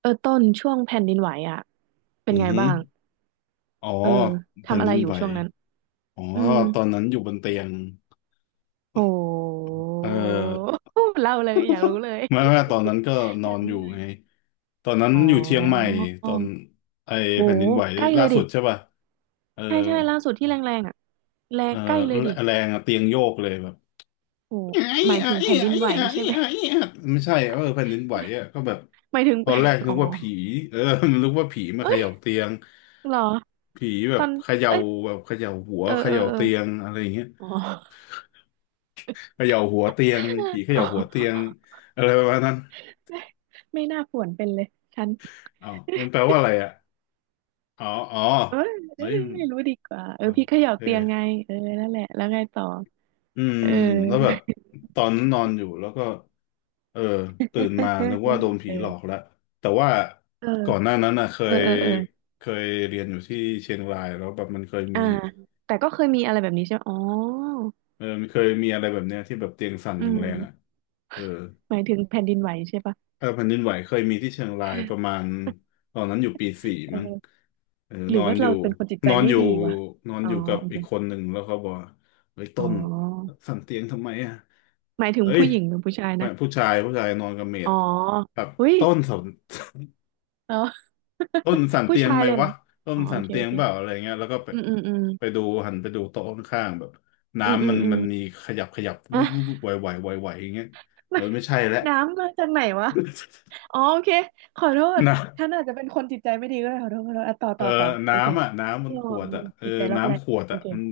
เออต้นช่วงแผ่นดินไหวอ่ะเป็นอือไงฮึบ้างอ๋อเออแผ่นทำอะดิไรนอยู่ไหวช่วงนั้นอ๋ออืมตอนนั้นอยู่บนเตียงโห เออ เล่าเลยอยากรู้เลย ไม่ไม่ตอนนั้นก็น ออยากนอรู้ยู่เลยไงตอนนั้นอ๋ออยู่เชียงใหม่ตอนไอโหแผ่นดินไหวใกล้เลล่ายสุดิดใช่ป่ะเออใช่ใช่ล่าสุดที่แรงๆอ่ะแรเองอใกล้เลยดิแรงอะเตียงโยกเลยแบบโหไอ้หมายไอ้ถึงแผ่นดินไอ้ไหวไอ้ใช่ไหม ไอ้ไม่ใช่เออแผ่นดินไหวอะก็แบบ หมายถึง ตอนแรก นึอ๋อกว่าผีเออ นึกว่าผีมาเอ้เขยย่าเตียงเหรอผีแบตอบนเขย่าเอ้ยแบบเขย่าหัวเออเขเออย่าเออเตียงอะไรอย่างเงี้ย อ๋อ เขย่าหัวเตียงผี เขอ๋อ ย่าหัวเตียงอะไรประมาณนั้น ไม่ไม่น่าป่วนเป็นเลยฉัน อ๋อมันแปลว่าอะไรอ่ะอ๋ออ๋อเอ้ยเอ้เฮ้ยยมันไม่รู้ดีกว่าเออ๋ออพี่เขย่าเออเตียงไงเออนั่นแหละแล้วไงต่ออืม เออแล้วแบบตอนนั้นนอนอยู่แล้วก็ เออ ตื่นมานึกว่าโดนผีหลอกเออแล้ว แต่ว่าก่อนหน้านั้นน่ะเคเออยเออเออเออเคยเรียนอยู่ที่เชียงรายแล้วแบบมันเคยมีอ่าแต่ก็เคยมีอะไรแบบนี้ใช่ไหมอ๋อเออมันเคยมีอะไรแบบเนี้ยที่แบบเตียงสั่นอืแรงๆอ่ะมเออ หมายถึงแผ่นดินไหวใช่ปะเออแผ่นดินไหวเคยมีที่เชียงรายประมาณตอนนั้นอยู่ปีสี่เอมั้งอเออหรือว่าเราเป็นคนจิตใจนอนไม่อยู่ดีวะนอนอ๋ออยู่กับโอเคอีกคนหนึ่งแล้วเขาบอกว่าเฮ้ยอ๋ต้นอสั่นเตียงทำไมอ่ะหมายถึงเฮ้ยผู้หญิงหรือผู้ชายแม่นะผู้ชายผู้ชายนอนกับเมอ๋ดอแบบอุ้ยต้นสั่นออ ต้นสั่ นผู้เตียงชายไหมเลยเหรวะอต้นอ๋อโอสั่นเคเตีโอยงเคเปล่าอะไรเงี้ยแล้วก็ไปอืมอืมอืมไปดูหันไปดูโต๊ะข้างๆแบบอืมอืน้ำมัมนอืมัม นมีขยับขยับวุบวุบ วุบไหวไหวไหวไหวอย่างเงี้ยเออไม่ ใช่แล้ว น้ำมาจากไหนวะอ๋อโอเค ขอโทษ นะ ฉันอาจจะเป็นคนจิตใจไม่ดีก็ได้ขอโทษขอโทษอ่ะต่อเออต่อต่อ โอเคน้ำอ่ะน้ำมัอ๋นอขวดอ่ะเออจิตใจล็อกแรกน้ำขวดโออ่ะเคมัน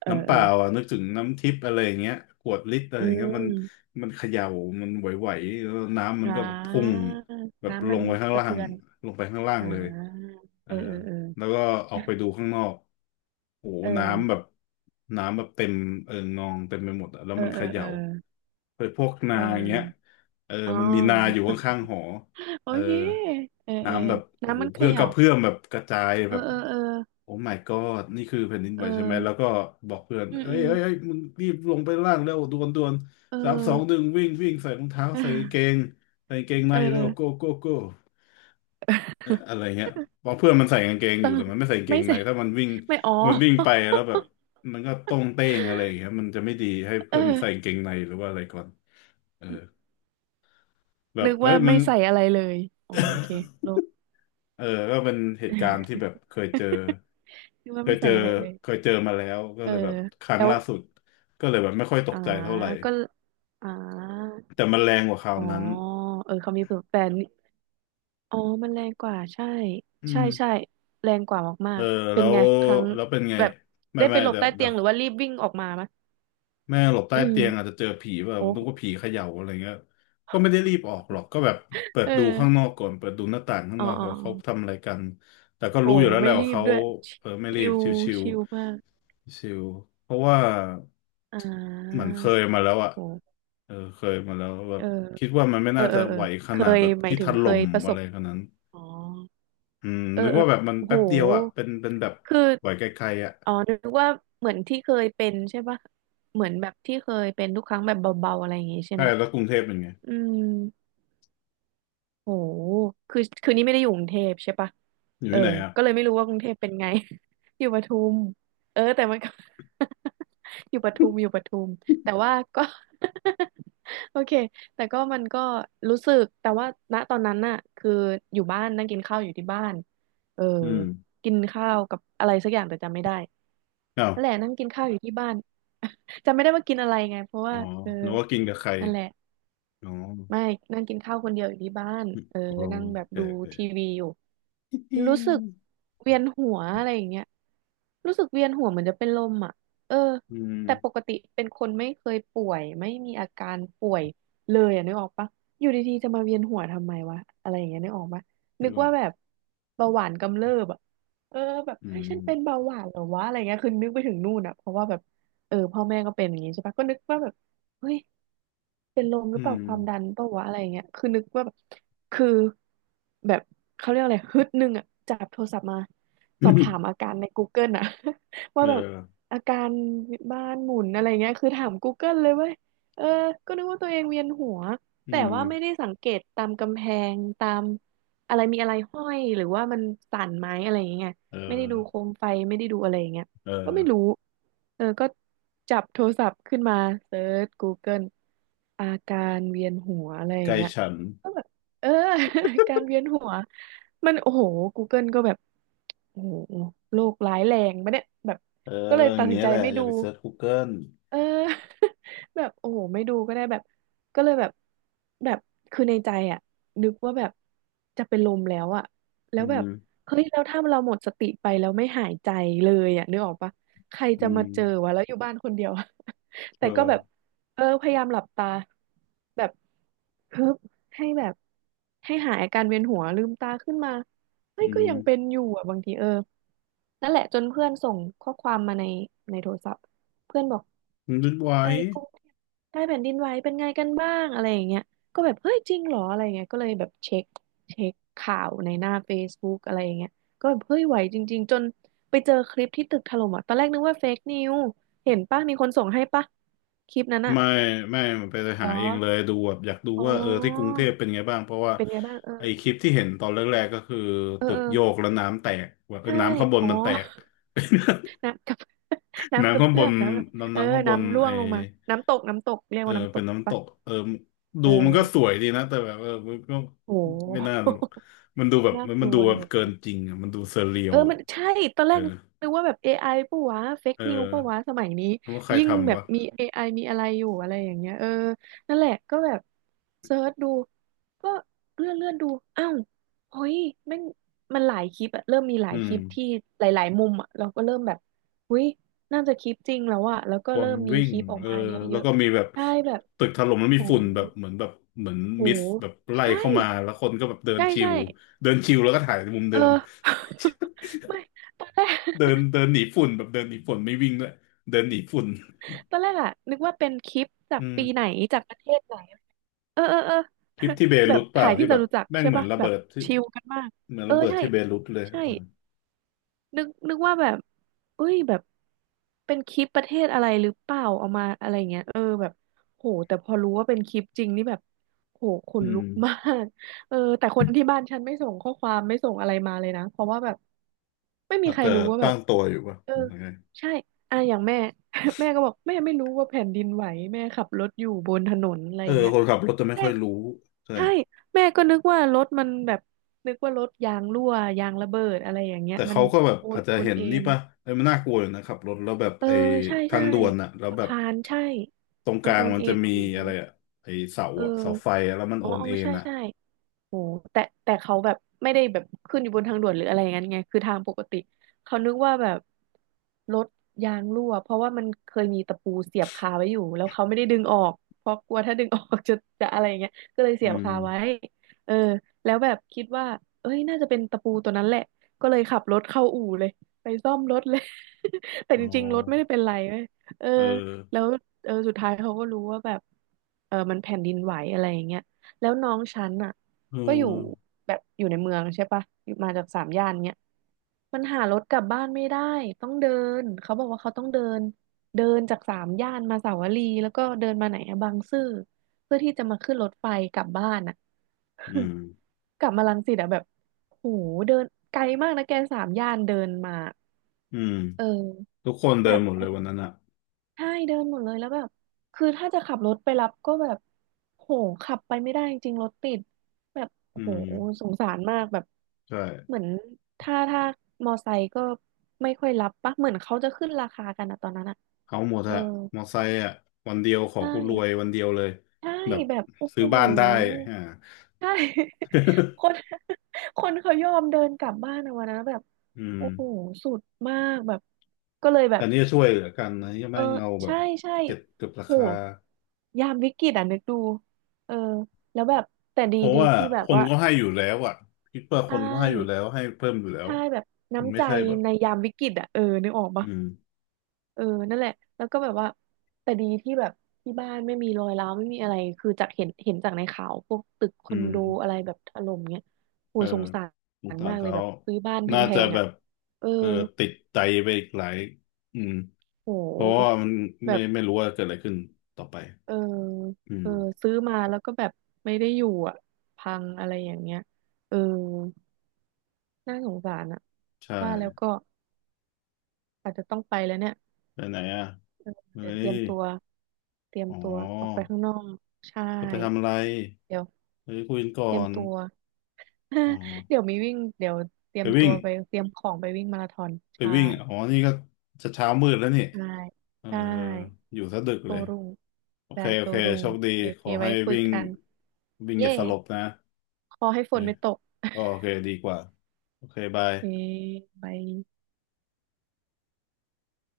เออน้ำเปเออล่าอ่ะนึกถึงน้ำทิพย์อะไรอย่างเงี้ยขวดลิตรอะไรอือย่างเงี้ยมันมมันเขย่ามันไหวๆแล้วน้ำมันอ่าก็แบบพุ่งแบบน้ำลมันงไปข้างสะล่าเทืงอนลงไปข้างล่าอ่งเลยาเอเอออเออเอแล้วก็ออกไปดูข้างนอกโอ้โหอน้ำแบบน้ำแบบเต็มเออนองเต็มไปหมดอ่ะแล้วเออมันเอเขอเอย่า อเออเฮพวกเอนาอย่างเงี้ยอเอออ๋อ มันมีนาอยู่ข้างๆหอ โอเออเคเออเออน้ำแบบโอ้โหน้ำมันเขเพื่อกย่าระเพื่อมแบบกระจายเอแบอบเออเออโอ้ my god นี่คือแผ่นดินเอไหอวใช่ไหม แล้วก็บอกเพื่อนอืมเอ้อืยมเอ้ยเอ้ยมึงรีบลงไปล่างเร็วด่วนด่วนเอสามสองหอ นึ่งวิ่งวิ่งใส่รองเท้าใส่กางเก งใส่กางเกงในเอเร็วโก้อโก้โก้ อะไรเงี้ยเพราะเพื่อนมันใส่กางเกงอต้อยู่งแต่มันไม่ใส่กางเกไม่งในใส่ ถ้ามันวิ่งไม่อ๋อ มันวิ่งไปแล้ว แบบมันก็ต้งเต้งอะไรอย่างเงี้ยมันจะไม่ดีให้เอเพื่ออ นมันใส่กางเกงในหรือว่าอะไรก่อนเออแบนึบกเฮ้ว่ายมึไม่ง ใส่อะไรเลยอ๋อโอเค โล เออก็เป็นเหตุการณ์ที่แบ บเคยเจอนึกเคว่ายไม่เจใส่ออะไรเลยเคยเจอมาแล้วก็เออเลยแบบครั้งแล้วล่าสุดก็เลยแบบไม่ค่อยตกอ่าใจเท่าไหร่ก็อ่าแต่มันแรงกว่าคราวอ๋อนั้นเออเขามีสูตัแต่นี่อ๋อมันแรงกว่าใช่อืใช่มใช่แรงกว่ามาเออกๆเป็แล้นวไงครั้งเป็นไงแบบไม่ได้ไปไม่หลบเดี๋ยวใต้เตีเดี๋ยยว งหรือว่ารีบวิ่งออกมามะแม่หลบใต้อืมเตียงอาจจะเจอผีแบบโอ้นึกว่าผีเขย่าอะไรเงี้ยก็ไม่ได้รีบออกหรอกก็แบบเปิดเอดูข้างนออกก่อนเปิดดูหน้าต่างข้างอ๋อนอกอ๋อเขาอ๋เขาอทำอะไรกันแต่ก็โอ้รู้อยู่แล้วแหไม่ละรีว่าบเขาด้วยชเออไม่รีิบลชิวชิลมากๆชิวเพราะว่าอ่เหมือานเคยมาแล้วอ่ะโอ้เออเคยมาแล้วแบเอบอคิดว่ามันไม่เออน่าเอจะอเออไหวขเคนาดยแบบหมายที่ถถึงเคล่ยมประสอะไรบ ขนาดนั้นอ๋ออืมเออนึกเออว่าแบบมันโอแป๊บเดียวอ่ะเป็หนเป็นแบบคือไหวไกลๆอ่ะอ๋อ นึกว่าเหมือนที่เคยเป็นใช่ปะเหมือนแบบที่เคยเป็นทุกครั้งแบบเบาๆอะไรอย่างงี้ใช่ใช่ไหมแล้วกรุงเทพเป็นไงอืม โหคือคือนี่ไม่ได้อยู่กรุงเทพใช่ปะ อยู่เออที่ไหนอ่ะก็เลยไม่รู้ว่ากรุงเทพเป็นไง อยู่ปทุมเออแต่มันก็ อยู่ปทุมอยู่ปทุมแต่ว่าก็ โอเคแต่ก็มันก็รู้สึกแต่ว่าณตอนนั้นน่ะ คืออยู่บ้านนั่งกินข้าวอยู่ที่บ้านเออ อืมกินข้าวกับอะไรสักอย่างแต่จำไม่ได้อ้าว นั่นแหละ นั่งกินข้าวอยู่ที่บ้าน จำไม่ได้ว่ากินอะไรไงเพราะอ๋ว่าอเออนึกว่ากินกับใครนั่นแหละ อ๋อไม่นั่งกินข้าวคนเดียวอยู่ที่บ้านเออโอนั่งแบบเคดูโอทีเควีอยู่ รู้สึกเวียนหัวอะไรอย่างเงี้ยรู้สึกเวียนหัวเหมือนจะเป็นลมอ่ะเอออืมแต่ปกติเป็นคนไม่เคยป่วยไม่มีอาการป่วยเลยอ่ะนึกออกปะอยู่ดีๆจะมาเวียนหัวทำไมวะอะไรอย่างเงี้ยนึกออกปะนึนึกกออว่ากแบบเบาหวานกำเริบอ่ะเออแบบอืเฮ้ยมฉันเป็นเบาหวานเหรอวะอะไรเงี้ยคือนึกไปถึงนู่นอ่ะเพราะว่าแบบเออพ่อแม่ก็เป็นอย่างงี้ใช่ปะก็นึกว่าแบบเฮ้ยเป็นลมหอืรือเปม ล่าความดันเปล่าวะอะไรเงี้ยคือนึกว่าแบบ คือแบบเขาเรียกอะไรฮึดหนึ่งอ่ะจับโทรศัพท์มาสอบถามอา การใน Google อ่ะ ว่าเออแบบอาการบ้านหมุนอะไรเงี้ยคือถาม Google เลยเว้ยเออก็นึกว่าตัวเองเวียนหัวอืแต่มว่าไม่ได้สังเกตตามกำแพงตามอะไรมีอะไรห้อยหรือว่ามันสั่นไหมอะไรอย่างเงี้ยเออไม่ได้ดูโคมไฟไม่ได้ดูอะไรอย่างเงี้ยเออก็ไม่รู้เออก็จับโทรศัพท์ขึ้นมาเซิร์ช Google อาการเวียนหัวอะไรอย่าไก่งเงี้ย ฉันเออ การเวียนหัวมันโอ้โห Google ก็แบบโอ้โหโรคร้ายแรงปะเนี่ยแบบเออก็เลยอตัย่างดสิเงี้นยใจแหละไม่อดูย่าไปเซิร์ช Google เออ แบบโอ้โหไม่ดูก็ได้แบบก็เลยแบบแบบคือในใจอ่ะนึกว่าแบบจะเป็นลมแล้วอ่ะแล้อืวแบบมเฮ้ยแล้วถ้าเราหมดสติไปแล้วไม่หายใจเลยอ่ะนึกออกปะใครจะอืมาเจอมวะแล้วอยู่บ้านคนเดียวอะ เอแต่อก็แบบเออพยายามหลับตาแบบ เคิบให้แบบให้หายอาการเวียนหัวลืมตาขึ้นมาเฮ้อืยก็มยังเป็นอยู่อ่ะบางทีเออนั่นแหละจนเพื่อนส่งข้อความมาในในโทรศัพท์เพื่อนบอกนึกไว้ ไอ้กรุงเทพใต้แผ่นดินไหวเป็นไงกันบ้างอะไรอย่างเงี้ยก็แบบเฮ้ยจริงเหรออะไรอย่างเงี้ยก็เลยแบบเช็คเช็คข่าวในหน้า Facebook อะไรอย่างเงี้ยก็แบบเฮ้ยไหวจริงๆจนไปเจอคลิปที่ตึกถล่มอ่ะตอนแรกนึกว่าเฟกนิวเห็นปะมีคนส่งให้ปะคลิปนั้นอ่ะไม่ไม่มันไปเหรหาอเองเลยดูแบบอยากดูอ๋ว่าเออที่กรุงอเทพเป็นไงบ้าง เพราะว่าเป็นไงบ้างเไอ้คลิปที่เห็นตอนแรกๆก็คือตึกโยกออ แล้วน้ำแตกว่าเออใช่น้ำข้างบนอ๋อ มันแตก น้ำกับ น้ำกน้ำระข้างบเพื่อนมน้ำแบบน้ำเออน้ำข้างบนน้ำร่วงลงมา น้ำตกน้ำตกเรียกเออว่าน้ำตเป็นกน้ำตปะกเออดูเอมันก็สอวยดีนะแต่แบบเออมันก็โห ไม่น่าหรอกมันดูแบ บน่ากมันลัดูวแบอบยู่ เกินจริงอ่ะมันดูเซอร์เรียเอลอ อ่ะมันใช่ ตอนเอแรอกนึกว่าแบบ AI ปะวะเฟกเออนิวปะวะสมัยนี้แล้วว่าใครยิ่งแบทำบวะมี AI มีอะไรอยู่อะไรอย่างเงี้ยเออ นั่นแหละก็แบบเซิร์ชดู ก็เลื่อนดู อ้าวเฮ้ยแม่งมันหลายคลิปอะเริ่มมีหลาอืยคมลิปที่หลาย ๆ มุมอะเราก็เริ่มแบบเฮ้ยน่าจะคลิปจริงแล้วอะแล้วก็คเริ่นมมีวิ่คงลิปออกเออมาเยแล้วอะก็มีแบบๆใช่แบบตึกถล่มแล้วมีโหฝุ่นแบบเหมือนแบบเหมือนโหมิสแบบไล่ใช่เข้ามาแล้วคนก็แบบเดินใช่ชิใช่วเดินชิวแล้วก็ถ่ายในมุมเอเดิอ ม ไม่ตอนแร ก เดินเดินหนีฝุ่นแบบเดินหนีฝุ่นไม่วิ่งด้วยเดินหนีฝุ่น ตอนแรกอะนึกว่าเป็นคลิปจาอืกปีไหนม จากประเทศไหนเออเออเออ คลิปที่เบ แบรุบตเปล่าถ่ายที่ที่จแบบตุจักรแม่งใช่เหมือนป่ะระแบเบิบดที่ชิลกันมากเหมือนเออระเบิดใช่ที่เบรุตเลยใช่เออนึกว่าแบบเอ้ยแบบเป็นคลิปประเทศอะไรหรือเปล่าเอามาอะไรเงี้ยเออแบบโหแต่พอรู้ว่าเป็นคลิปจริงนี่แบบโหขอืนลุมกมาก เออแต่คนที่บ้านฉันไม่ส่งข้อความไม่ส่งอะไรมาเลยนะเพราะว่าแบบไม่มีอาจใครจะรู้ว่าแบตั้บ งตัวอยู่ป่ะเออยังไงใช่อ่ะอย่างแม่ แม่ก็บอกแม่ไม่รู้ว่าแผ่นดินไหวแม่ขับรถอยู่บนถนนอะไรเอออย่างเงี้ยคนขับรถจะไม่แม่ค่อยรู้ใช่ใช่แม่ก็นึกว่ารถมันแบบนึกว่ารถยางรั่วยางระเบิดอะไรอย่างเงี้ยแต่มันเขาก็แบบโออานจจะโอนเห็นเอ็นี่นป่ะไอ้ยมันน่ากลัวอยู่นะขับรถแล้วแบบเออไอ้ใช่ทาใช่งด่วนอะแล้วสะแบบพานใช่ตรงกมันลาโองนมันเอ็จะนมีโอ้โหอะไรอะไอ้เสาเอออะเสาไฟอะแล้วมันอ๋โออนอ๋อเอ็นใช่อะใช่ โอ้แต่เขาแบบไม่ได้แบบขึ้นอยู่บนทางด่วนหรืออะไรอย่างนั้นไงคือทางปกติเขานึกว่าแบบรถยางรั่วเพราะว่ามันเคยมีตะปูเสียบคาไว้อยู่แล้วเขาไม่ได้ดึงออกเพราะกลัวถ้าดึงออกจะอะไรอย่างเงี้ยก็เลยอืเสียบมคาไว้เออแล้วแบบคิดว่าเอ้ยน่าจะเป็นตะปูตัวนั้นแหละก็เลยขับรถเข้าอู่เลยไปซ่อมรถเลย แต่อ๋อจริงๆรถไม่ได้เป็นไรเว้ยเออเออแล้วเออสุดท้ายเขาก็รู้ว่าแบบเออมันแผ่นดินไหวอะไรอย่างเงี้ยแล้วน้องฉันอ่ะ เก็อยู่ออแบบอยู่ในเมืองใช่ปะอยู่มาจากสามย่านเนี้ยมันหารถกลับบ้านไม่ได้ต้องเดินเขาบอกว่าเขาต้องเดินเดินจากสามย่านมาสาวรีแล้วก็เดินมาไหนอะบางซื่อเพื่อที่จะมาขึ้นรถไฟกลับบ้านอะ อืม กลับมารังสิตอะแบบโหเดินไกลมากนะแกสามย่านเดินมาอืมเออทุกคนเดิแบนบ หมดเลยวันนั้นอะใช่เดินหมดเลยแล้วแบบคือถ้าจะขับรถไปรับก็แบบโหขับไปไม่ได้จริงรถติดแบบอืโอ้โหมสงสารมากแบบใช่ เหมือนถ้ามอไซค์ก็ไม่ค่อยรับปะเหมือนเขาจะขึ้นราคากันอะตอนนั้นอะเอาหมดเอออะมอไซค์อะวันเดียวขอใชกูรวย่วันเดียวเลยใช่แบบแบบโอ้ซื้โหอบ้านได้อ่าใช่ คนคนเขายอมเดินกลับบ้านอะวันนั้นแบบอืมโอ้โหสุดมากแบบก็เลยแบอับ นนี้ช่วยเหลือกันนะยังเอไม่อเอาแบใช่บใช่เก็บราโหคายามวิกฤตอ่ะนึกดูเออแล้วแบบแต่ดีเพราะดีว่าที่แบคบนว่าก็ให้อยู่แล้วอะคิดว่าใชคนก็ให้อยู่แล้ว่ให้เพิ่มอยู่แล้วใช่แบบมันน้ำไม่ใจใช่แบบในยามวิกฤตอ่ะเออนึกออกอืปะมเออนั่นแหละแล้วก็แบบว่าแต่ดีที่แบบที่บ้านไม่มีรอยร้าวไม่มีอะไรคือจากเห็นจากในข่าวพวกตึกคออืนมโดอะไรแบบถล่มเงี้ยโหเออสงสาสงรสารมากเลยเขาแบบซื้อบ้านน่าแพจะงๆแบอ่ะบเออเออติดใจไปอีกหลายอืมโหเพราะว่ามันแบไม่บ ไม่รู้ว่าเกิดอะไรขึ้นต่อไปเอออืเอมอซื้อมาแล้วก็แบบไม่ได้อยู่อ่ะพังอะไรอย่างเงี้ยเออน่าสงสารอ่ะใช่ว่าแล้วก็อาจจะต้องไปแล้วเนี่ยไปไหนอ่ะ เออเฮ้เดี๋ยวเตรีย ยมตัวเตรียมอ๋ตัวออกไปอ ข้างนอกใช่จะไปทำอะไร เดี๋ยวเฮ้ยคุยกันเตก่รีอยมน ตัว อ๋อ เดี๋ยวมีวิ่งเดี๋ยวเตรีไปยมตัวิ่งวไปเตรียมของไปวิ่งมาราธอนไปใช่วิ่งอ๋อ นี่ก็จะเช้ามืดแล้วนี่ใช่เออใช่อยู่ซะดึกโตเลย รุ่งโอได้เค โอโตเครุ่งโชคดี โอขเคอไว้ให้คุยวิ่งกันวิ่งอเย้ย่าสลบนะขอให้โอฝเคนไม่ตก อ๋อโอเค ดีกว่า โอเค บาย เอ้ยบาย